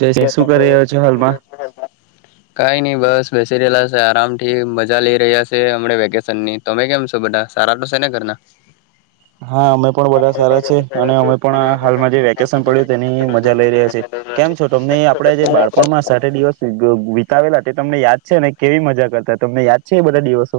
તે કે શું કરી રહ્યો શુ. છો હાલમાં? [unintelligible] કાઈ નઈ બસ બેસી રહેલા છે આરામ થી મજા લઇ રહ્યા છેમ વેકેશન ની તમે કેમ છો બધા સારા તો છે ને ઘરના. હા અમે પણ બધા સારા છે અને અમે પણ હાલમાં જે વેકેશન પડ્યું તેની મજા લઇ રહ્યા છીએ. કેમ છો તમને આપડે જે બાળપણ માં સાઠ દિવસ વિતાવેલા તે તમને યાદ છે અને કેવી મજા કરતા તમને યાદ છે એ બધા દિવસો.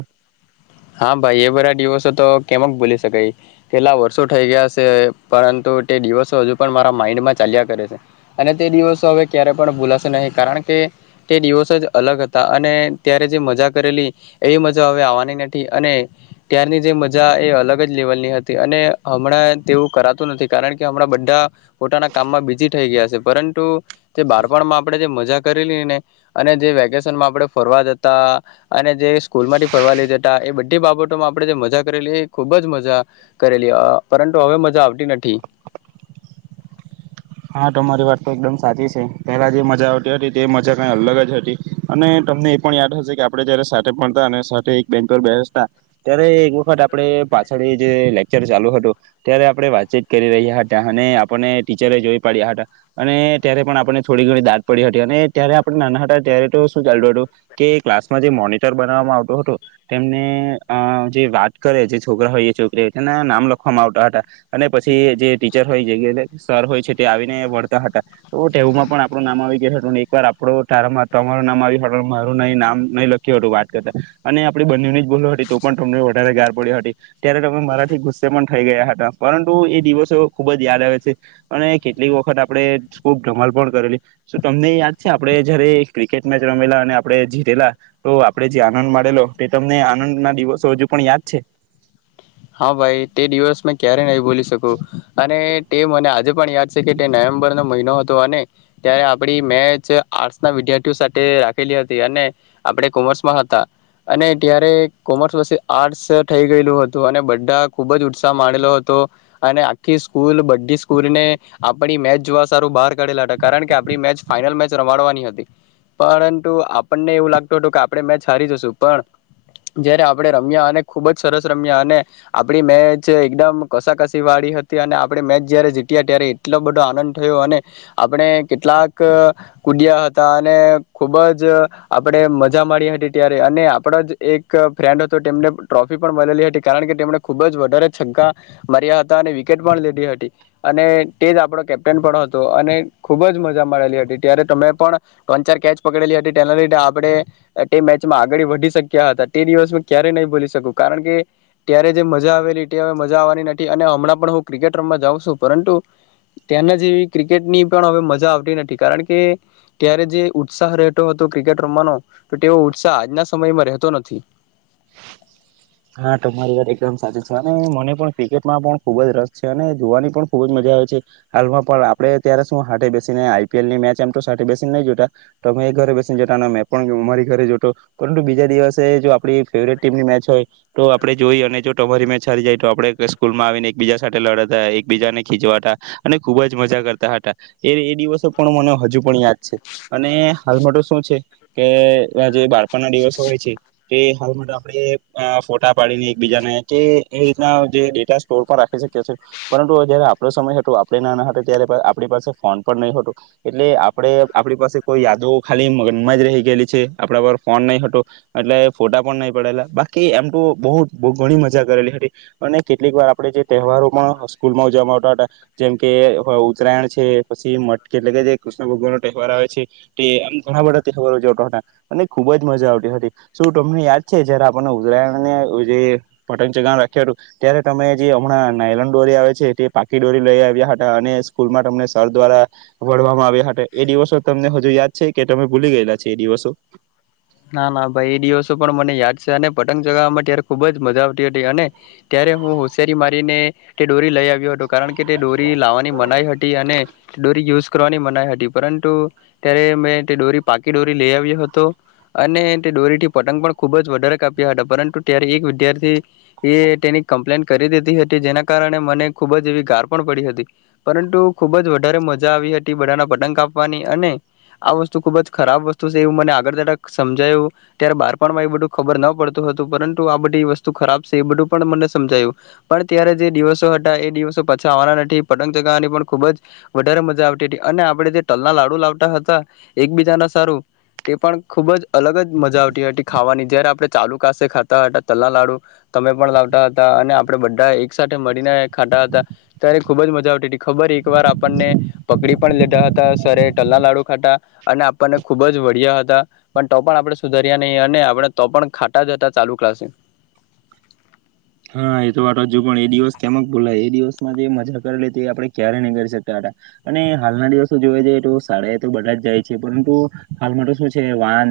હા ભાઈ એ બધરાા દિવસો તો કેમ જ ભૂલી શકાય કેટલા વર્ષો થઈ ગયા છે પરંતુ તે દિવસો હજુ પણ મારા માઈન્ડમાં ચાલ્યા કરે છે અને તે દિવસો હવે ક્યારે પણ ભૂલાશે નહી કારણ કે તે દિવસો જ અલગ હતા અને ત્યારે જે મજા કરેલી એવી મજા હવે આવવાનીને. અને ત્યારની જે મજા એ અલગ જ લેવલની હતી અને હમણાં તેવું કરાતું નથી કારણ કે હમણાં બધા પોતાના કામમાં બીજી થઈ ગયા છે પરંતુ તે બારપણમાં આપણે જે મજા કરેલી ને અને જે વેકેશનમાં આપણે ફરવા જતા અને જે સ્કૂલ માંથી ફરવા લઈ જતા. એ બધી બાબતોમાં આપણે જે મજા કરેલી એ ખુબ જ મજા કરેલી પરંતુ હવે મજા આવતી નથી. હા તમારી વાત તો એકદમ સાચી છે પહેલા જે મજા આવતી હતી તે મજા કઈ અલગ જ હતી અને તમને એ પણ યાદ હશે કે આપડણે જયારે સાથે મળતા અને સાથે એક બેંક પર બેસતા ત્યારે એક વખત આપણે પાછળ જે લેકચર ચાલુ હતું ત્યારે આપડણે વાતચીત કરી રહ્યા હતા અને આપણને ટીચરે જોઈ. અને ત્યારે પણ આપને થોડી ઘણી દાટ પડી હતી અને ત્યારે આપણે નાના હતા ત્યારે તો શું ચાલતું હતું કે ક્લાસમાં જે મોનીટર બનાવવામાં આવતોું હતો તેમને જે વાત કરે જે છોકરા હોય છોકરી હોય તેના નામ લખવામાં આવતા હતા અને પછી જે ટીચર હોય જે સર હોય છે. આવીને વળતા હતા તો તેવમાં પણ આપણું નામ આવી ગય હતું એક વાર આપડ તારામાં તમારું નામ આવ મારું નહી નામ નહીં લખ્યું હતું વાત કરતા અને આપડી બંનેની જ બોલ હતી તો પણ તમને વધારે ગાર પડી હતી ત્યારે તમે મરાઠ ગુસ્સે પણ થઈ ગયા હતા પરંતુ એ દિવસો ખુબ જ યાદ આવે છે અને. કેટલીક વખત આપણે ખૂબ ધમાલ પણ કરેલી શ તમને યાદ છે આપણે જયારે ક્રિકેટ મેચ રમેલા અને આપણે જીતેલા તો આપણે જે આનંદ માડેલો તે તમને આનંદ ના દિવસો હજુ પણ યાદ છે. હા ભાઈ તે દિવસ મેં ક્યારે ન. બોલી શકો અને તે મને આજે. પણ યાદ છે કે તે નવેમબર નનો મહિનો. ત્યારે આપડી મેચ આર્ટ ના વિદ્યાર્થીઓ સાથે રાખેલી હતી અને આપણે કોમર્સમાં હતા અને ત્યારે કોમર્સ પી આર્ટસ થઈ ગયેલું હતું. અને બધા ખુબ જ ઉત્સાહ માનેલો હતો અને આખી સ્કૂલ બધી સ્કૂલને આપણી મેચ જોવા સારું બહાર કાઢેલા હતા કારણ કે આપણી મેચ ફાઈનલ મેચ રમાડવાની હતી પરંતુ આપણને એવું લાગતું હતું કે આપણે મેચ હારી જશું પણ જયારે આપણે રમ્યા અને ખુબ જ સરસ. આપણી મેચ એકદમ કસાકસી વાળી હતી અને આપણે મેચ જયારે જીત્યા ત્યારે એટલો બધો આનંદ થયો અને આપણે કેટલાક કુદયા હતા અને ખુબ જ આપણે મજા માી હતી ત્યારે અને આપડો જ એક ફ્રેન્ડ હતો તેમને ટ્રોફી પણ. મળ હતી કારણ કે તેમણે ખુબ જ વધારે છક્કા માર્યા હતા અને વિકેટ પણ લીધી હતી અને તે જ આપણો કેપ્ટન પણ હતો અને ખૂબ જ મજા મળેલી હતી ત્યારે તમે પણ ત્રણ ચાર કેચ પકડેલી હતી તેના લીધે આપણે તે મેચમાં આગળ વધી શક્યા હતા તે દિવસ મે ક્યારેય નહી ભુલી શકું. કારણ કે ત્યારે જે મજા આવેલી તે હવે મજા આવવાની નથી. અને હમણાં પણ હું ક્રિકેટ રમવા જાઉં છું પરંતુ ત્યાંના જેવી ક્રિકેટની પણ હવે મજા આવતી નથી કારણ કે ત્યારે જે ઉત્સાહ રહેતો હતો ક્રિકેટ રમવાનો તો તેવો ઉત્સાહ આજના સમયમાં રહેતો નથી. હા તમારી વાત એકદમ સાચી છે. અને મને પણ ક્રિકેટમાં પણ ખુબ જ રસ છે અને જોવાની પણ ખુબ જ મજા આવે છે. હાલમાં પણ આપડે તત્યારે શું હા બેસીને આઈપીએલ ની મેચ એમ તો બેસીને નહી જોતા તમે એ ઘરે બેસીને જોતા મેં પણ અમારી ઘરે જોતો પરંતુ બીજા દિવસે જો આપ ફેવરેટ ટીમની મેચ હોય તો આપડે જોઈ અને જો તમારી મેચ હારી જાય તો આપડે સ્કૂલમાં આવીને એક બીજા સાથે લડાતા એકબીજાને ખીજવાતા હતા અને ખુબ જ મજા કરતા હતા એ એ દિવસો પણ મને હજુ પણ યાદ છે. અને હાલમાં શું છે કે જે બાળપણ ના દિવસો હોય છે તે હાલમાં આપણેે ફોટા પાડીને એકબીજા કે એ રીતના જે ડેટા સ્ટોર પર રાખી શકીએ છે. પરંતુ જયારે આપણો સમય હતો આપણે નાના હતો ત્યારે આપણી પાસે ફોન પણ નહી હતો એટલે આપણે આપણી પાસે કોઈ યાદો ખાલી મનમાં જ રહી ગયેલી છે. આપણા પર ફોન નહી હતો એટલે ફોટા પણ નહી પડેલા બાકી એમ બહુ બ ઘણી મજા કરેલી હતી. અને કેટલીક વાર આપણે જે તહેવારો પણ સ્કૂલમાં ઉજવામાં આવતા હતા, જેમકે ઉત્તરાયણ છે, પછી મઠ કેટલે કે જે કૃષ્ણ ભગવાન ન તહેવાર આવે છે, તે આમ ઘણા બધા તહેવારો ઉજવાતા હતા. અને ખુબ જ મજા આવતી હતી શું તમને યાદ છે જયારે આપણને ઉત્તરાયણ ને જે પતંગ ચગાવવાનુ‌ રાખ્યું હતું, ત્યારે તમે જે હમણાં નાયલોન દોરી આવે છે તે પાકી દોરી લઈ આવ્યા હતા અને સ્કૂલમાં તમને સર દ્વારા વઢવામાં આવ્યા હતા એ દિવસો તમને હજુ યાદ છે કે તમે ભૂલી ગયેલા છ એ દિવસો! ના ના ભાઈ એ દિવસો પણ મને યાદ છે. અને પતંગ ચગાવવામાં ત્યારે ખુબ જ મજા આવતી હતી, અને ત્યારે હું હોશિયારી મારીને તે ડોરી લઈ આવ્યો હતો. કારણ કે તે દોરી લાવવાની મનાઈ હતી અને દોરી યુઝ કરવાની મનાઈ હતી પરંતુ ત્યારે મેં તે દોરી પાકી દોરી લઈ આવ્યો હતો. અને તે દોરીથી પતંગ પણ ખૂબ જ વધારે કાપ્યા હતા. પરંતુ ત્યારે એક વિદ્યાર્થી એ તેની કમ્પ્લેન કરી દીધી હતી જેના કારણે મને ખૂબ જ એવી ગાર પણ પડી હતી. પરંતુ ખૂબ જ વધારે મજા આવી હતી બધાના પતંગ કાપવાની અને આ વસ્તુ ખૂબ જ ખરાબ વસ્તુ છે એવું મને આગળ જતા સમજાયું ત્યારે બાર પણમાં એ બધું ખબર ન પડતું હતું. પરંતુ આ બધી વસ્તુ ખરાબ છે એ બધું પણ મને સમજાયું પણ ત્યારે જે દિવસો હતા એ દિવસો પાછા આવવાના નથી પતંગ ચગાવવાની પણ ખુબ જ વધારે મજા આવતી હતી. અને આપણે જે તલના લાડુ લાવતા હતા એકબીજાના સારું તે પણ ખુબ જ અલગ જ મજા આવતી હતી ખાવાની જયારે આપણે ચાલુ કસે ખાતા હતા તલા લાડુ તમે પણ લાવતા હતા અને આપણે બધા એક સાથે મળીને ખાતા હતા ત્યારે ખુબ જ મજા આવતી હતી. ખબર એક વાર આપણને પકડી પણ લીધા હતા સરે તલલા લાડુ ખાતા અને આપણને ખુબ જ વઢિયા હતા. પણ તો પણ આપણે સુધર્યા નહી અને આપણે તો પણ ખાતા જતા ચાલુ ક્લાસે. હા એ તો વાતો હજુ પણ એ દિવસ કેમક ભુલાય. એ દિવસમાં જે મજા કરેલી તે આપણે ક્યારેય નહી કરી શકી અને હાલના દિવસો જોવા જઈએ તો શાળાએ તો બધા જ જાય છે. પરંતુ હાલમાં તો શું છે વાન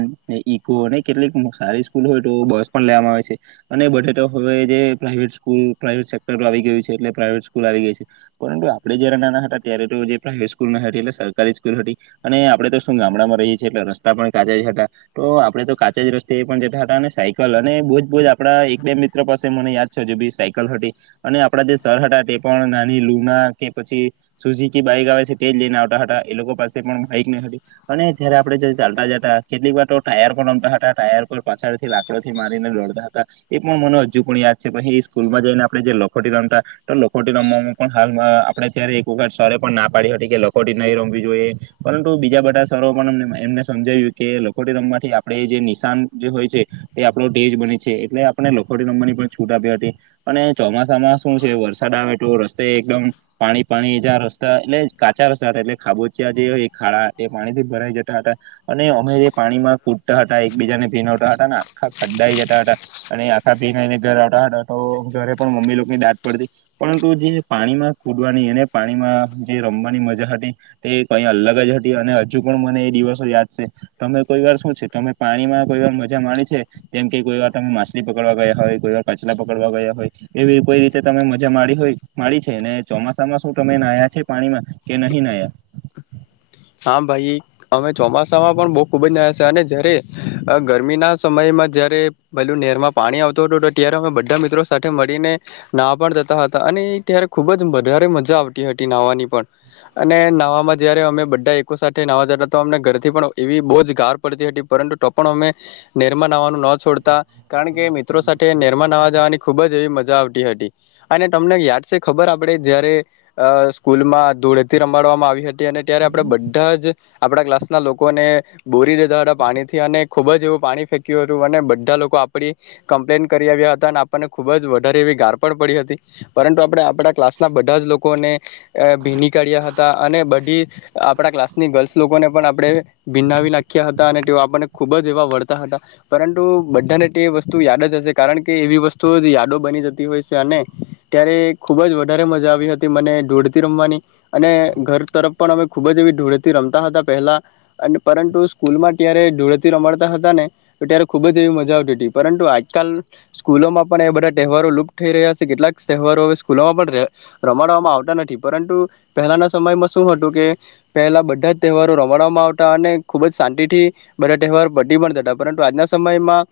ઈકો અને કેટલીક સારી સ્કૂલ હોય તો બસ પણ લેવામાં આવે છે અને બધે તો હવે પ્રાઇવેટ સ્કુલ ‌ પ્રાઇવેટ સેક્ટર આવી ગયું છે. એટલે પ્રાઈવેટ સ્કૂલ આવી ગઈ છે, પરંતુ આપણેે જયારે નાના હતા ત્યારે તો જે પ્રાઇવેટ સ્કૂલ હતી એટલે સરકારી સ્કૂલ હતી અને આપડે તો શું ગામડામાં રહીએ છીએ એટલે રસ્તા પણ કાચા જ હતા તો આપડે તો કાચા જ રસ્તે એ પણ જતા હતા. અને સાયકલ અને બહુજ બજ આપણા એક બે મિત્ર પાસે મને યાદ છે હજુ બી સાયકલ હતી. અને આપડા જે સર હતા તે પણ નાની લુના કે પછી સુઝુકી બાઈક આવે છે તેજ લઈને આવતા હતા. એ લોકો પાસે પણ બાઈક નહી હતી અને ત્યારે આપણે જે ચાલતા જતા કેટલીક વાર ટાયર પણ રમતા હતા ટાયર પર પાછળથી લાકડોથી મારીને લડતા હતા એ પણ મને હજુ પણ યાદ છે. પછી સ્કૂલમાં જઈને આપણે જે લખોટી રમતા તો લખોટી રમવામાં પણ હાલ આપડે ત્યારે એક વખત સર એ પણ ના પાડી હતી કે લખોટી નહીં રમવી જોઈએ પરંતુ બીજા બધા સરો પણ એમને સમજાવ્યું કે લખોટી રમવાથી આપણેે જે નિશાન જે હોય છે તે આપણો તેજ બને છે. એટલે આપણે થોની છૂટ આપી હતી અને ચોમાસામાં શું છે વરસાદ આવે તો રસ્તે એકદમ પાણી પાણી જ રસ્તા એટલે કાચા રસ્તા હતા એટલે ખાબોચિયા જે ખાડા એ પાણીથી ભરાઈ જતા હતા અને અમે જે પાણીમાં કૂટતા હતા એકબીજાને ભીનવતા હતા ને આખા ખડડાઈ જતા હતા અને પીને ઘર આવતા હતા તો ઘરે પણ મમ્મી લોકોની દાટ પડતી પરંતુ જે પાણીમાં કૂદવાની એને પાણીમાં જે રમવાની મજા હતી તે કઈ અલગ જ હતી. અને હજુ પણ મને એ દિવસો યાદ છે તમે કોઈ વાર શું છે તમે પાણીમાં કોઈ વાર મજા માણી છે જેમ કે કોઈ વાર તમે માછલી પક પકડવા ગયા હોય કોઈ વાર કચલા પકડવા ગયા હોય એવી કોઈ રીતે તમે મજા મા હોય મા છે ને ચોમાસામાં શું તમે નાયા છે પાણીમાં કે નહીં નાયા! હા ભાઈ અમે ચોમાસામાં પણ બહુ ખૂબ જ નાયા છે. અને જયારે ગરમીના સમયમાં જયારે પેલું નેરમાં પાણી આવતું હતું ત્યારે અમે બધા મિત્રો સાથે મળીને નાહવા પણ જતા હતા. અને ત્યારે ખૂબ જ વધારે મજા આવતી હતી નહવાની પણ, અને નહવામાંમાં જયારે અમે સાથે નવા જતા અમને ઘરથી પણ એવી બહુ જ ગાર પડતી હતી પરંતુ ટ પણ અમે નેરમા નાવાનું ન છોડતા. કારણ કે મિત્રો સાથે નેરમા નવા જવાની ખુબ જ એવી મજા આવતી હતી અને તમને યાદ છે ખબર આપડે જયારે સ્કૂલમાં ધુળેટી રમાડવામાં આવી!? હતી અને ત્યારે આપડા બધા જ આપણા ક્લાસના લોકોને બોરી દીધા હતા પાણીથી અને ખૂબ જ એવું પાણી ફેંક્યું હતું. અને બધા લોકો આપડી કમ્પ્લેન કરી આવ્યા હતા અને આપણને ખૂબ જ વધારે એવી ગાર પણ પડી હતી. પરંતુ આપણે આપણા ક્લાસના બધા જ લોકોને ભીની કાઢ્યા હતા અને બધી આપણા ક્લાસ ની ગર્લ્સ લોકોને પણ આપણે બીનાવી નાખ્યા હતા. તા અને તેઓ આપણને ખુબ જ એવા વઢતા હતા. પરંતુ બધાને તે વસ્તુ યાદ જ હશે કારણ કે એવી વસ્તુ જ યાદો બની જતી હોય છે. અને ત્યારે ખુબ જ વધારે મજા આવી હતી મને ધુળેટી રમવાની અને ઘર તરફ પણ અમે ખૂબ જ એવી ધૂળેટી રમતા હતા પહેલાં અને પરંતુ સ્કૂલમાં ત્યારે ધૂળેટી રમાડતા હતા ને તો ત્યારે ખૂબ જ એવી મજા આવતી હતી પરંતુ આજકાલ સ્કૂલોમાં પણ એ બધા તહેવારો લુપ્ત થઈ રહ્યા છે. કેટલાક તહેવારો હવે સ્કૂલોમાં પણ રમાડવામાં આવતા નથી પરંતુ પહેલાંના સમયમાં શું હતું કે પહેલા બધા જ તહેવારો રમાડવામાં આવતા. અને ખુબ જ શાંતિ થી બધા તહેવાર પતી પણ જતા. પરંતુ આજના સમયમાં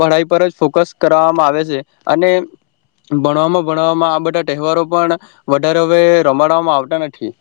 પઢાઈ પર જ ફોકસ કરવામાં આવે છે, અને ભણવામાં ભણવામાં આ બધા તહેવારો પણ વધારે હવે રમાડવામાં આવતા નથી.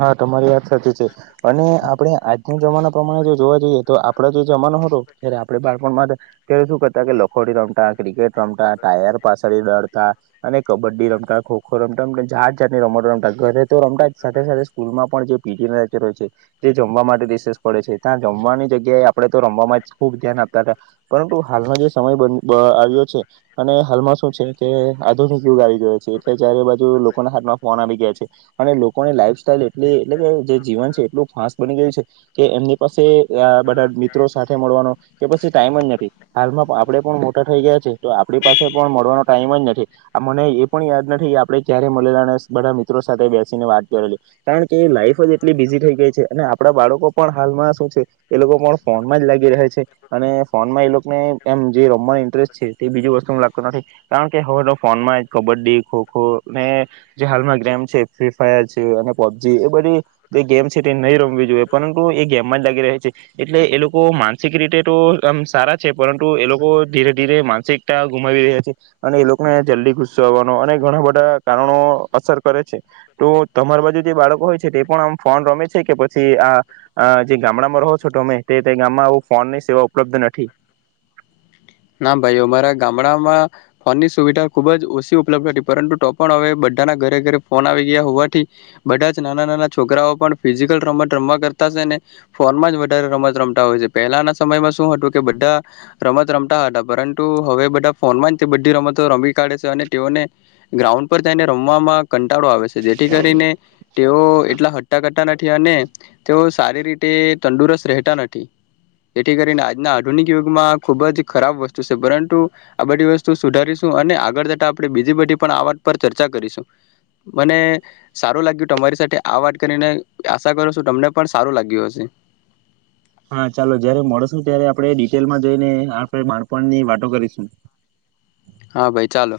હા તમારી વાત સાચી છે. અને આપણે આજના જમાના પ્રમાણે જો જોવા જઈએ તો આપડા જે જમાનો હતો જ્યારે આપણે બાળપણ માટે ત્યારે શું કરતા કે લખોડી રમતા ક્રિકેટ રમતા, ટાયર પાછસળી દડતા અને કબડ્ડી રમતા, ખોખો રમતા જાત જાતની રમતો રમતા. ઘરે તો રમતા સાથે સાથે મા પણ જે પીજે રહે છે [unintelligible] તે જમવા માટે રિસ પડે છે ત્યાં જમવાની જગ્યાએ આપણે તો રમવામાં જ ખૂબ ધ્યાન આપ તા તા પરંતુ હાલનો જે સમય બ આવ્યો છે, અને હાલમાં શું છે કે આધુનિક યુગ આવી ગયો છે એટલે જયારે બાજુ લોકોના હાથમાં ફોન આવી ગયા છે. અને લોકોને લાઈફ તલે એટ એટલે કે જે જીવન છે એટલું ફાસ્ટ બની ગયું છે કે એમને પાસે આ બધા મિત્રો સાથે મળવાનો કે પછી ટાઈમ જ નથ. હાલમાં આપણે પણ મોટા થઇ ગયા છે તો આપણી પાસે પણ મળવાનો ટાઈમ જ નથી આ મને એ પણ યાદ નથી કે આપડે ક્યારે મળેલા અને બધા મિત્રો સાથે બેસીને વાત કરેલી. કારણ કે લાઈફ જ એટલી બિઝી થઈ ગઈ છે. અને આપણા બાળકો પણ હાલમાં શું છે એ લોકો પણ ફોનમાં જ લાગી રહે છે. અને ફોનમાં એ લોકોને એમ જે રમવાની ઇન્ટરેસ્ટ છે તે બીજી વસ્તુ લાગતું નથી. કારણ કે હવે તો ફોનમાં જ કબડ્ડી ખોખો અને જે હાલમાં ગેમ છે ફ્રી ફાયર છે અને પબજી એ બધી જે ગેમ છે તે નહીં રમવી જોઈએ પરંતુ એ ગેમમાં જ લાગી રહે છે એટલે એ લોકો માનસિક રીતે તો આમ સારા છે પરંતુ એ લોકો ધીરે ધીરે માનસિકતા ગુમાવી રહ્યા છે. અને એ લોકોને જલ્દી ગુસવાનો અને ઘણા બધા કારણો અસર કરે છે તો તમારી બાજુ જે બાળકો હોય છે તે પણ આમ ફોન રમે છે કે પછી આ જે ગામડામાં રહો છો તમે તે ગામમાં આવ ફોનની સેવા ઉપલબ્ધ નથી. ના ભાઈ અમારા ગામડામાં ફોનની સુવિધા ખુબ જ ઓછી ઉપલબ્ધ હતી પરંતુ તો પણ હવે બધાના ઘરે ઘરે ફોન આવી ગયા હોવાથી બધા જ નાના નાના છોકરાઓ પણ ફિઝિકલ રમત રમવા કરતા છે ને ફોનમાં જ વધારે રમત રમતા હોય છે. પહેલાના સમયમાં શું હતું કે બધા રમત ર તા હતા પરંતુ હવે બધા ફોનમાં બધી રમતો રમી કાઢે છે અને તેઓને ગ્રાઉન્ડ પર જઈને રમવામાં કંટાળો આવે છે. જેથી કરીને તેઓ એટલા હટ્ટા કરતા નથી અને તેઓ સારી રીતે તંદુરસ્ત રહેતા નથી તેથી કરીને આજના આધુનિક યુગમાં ખુબ જ ખરાબ વસ્તુ છે. પરંતુ આ બધી વસ્તુ સુધારીશું અને આગળ જતાં આપણે બીજી બધી પણ આ વાત પર ચર્ચા કરીશું મને સારું લાગ્યું તમારી સાથે આ વાત કરીને આશા કરો છું તમને પણ સારું લાગ્યું હશે. હા ચાલો જયારે મળશું ત્યારે આપણે ડિટેલમાં જઈને આપણે બાળપણની વાતો કરીશું. હા ભાઈ ચાલો.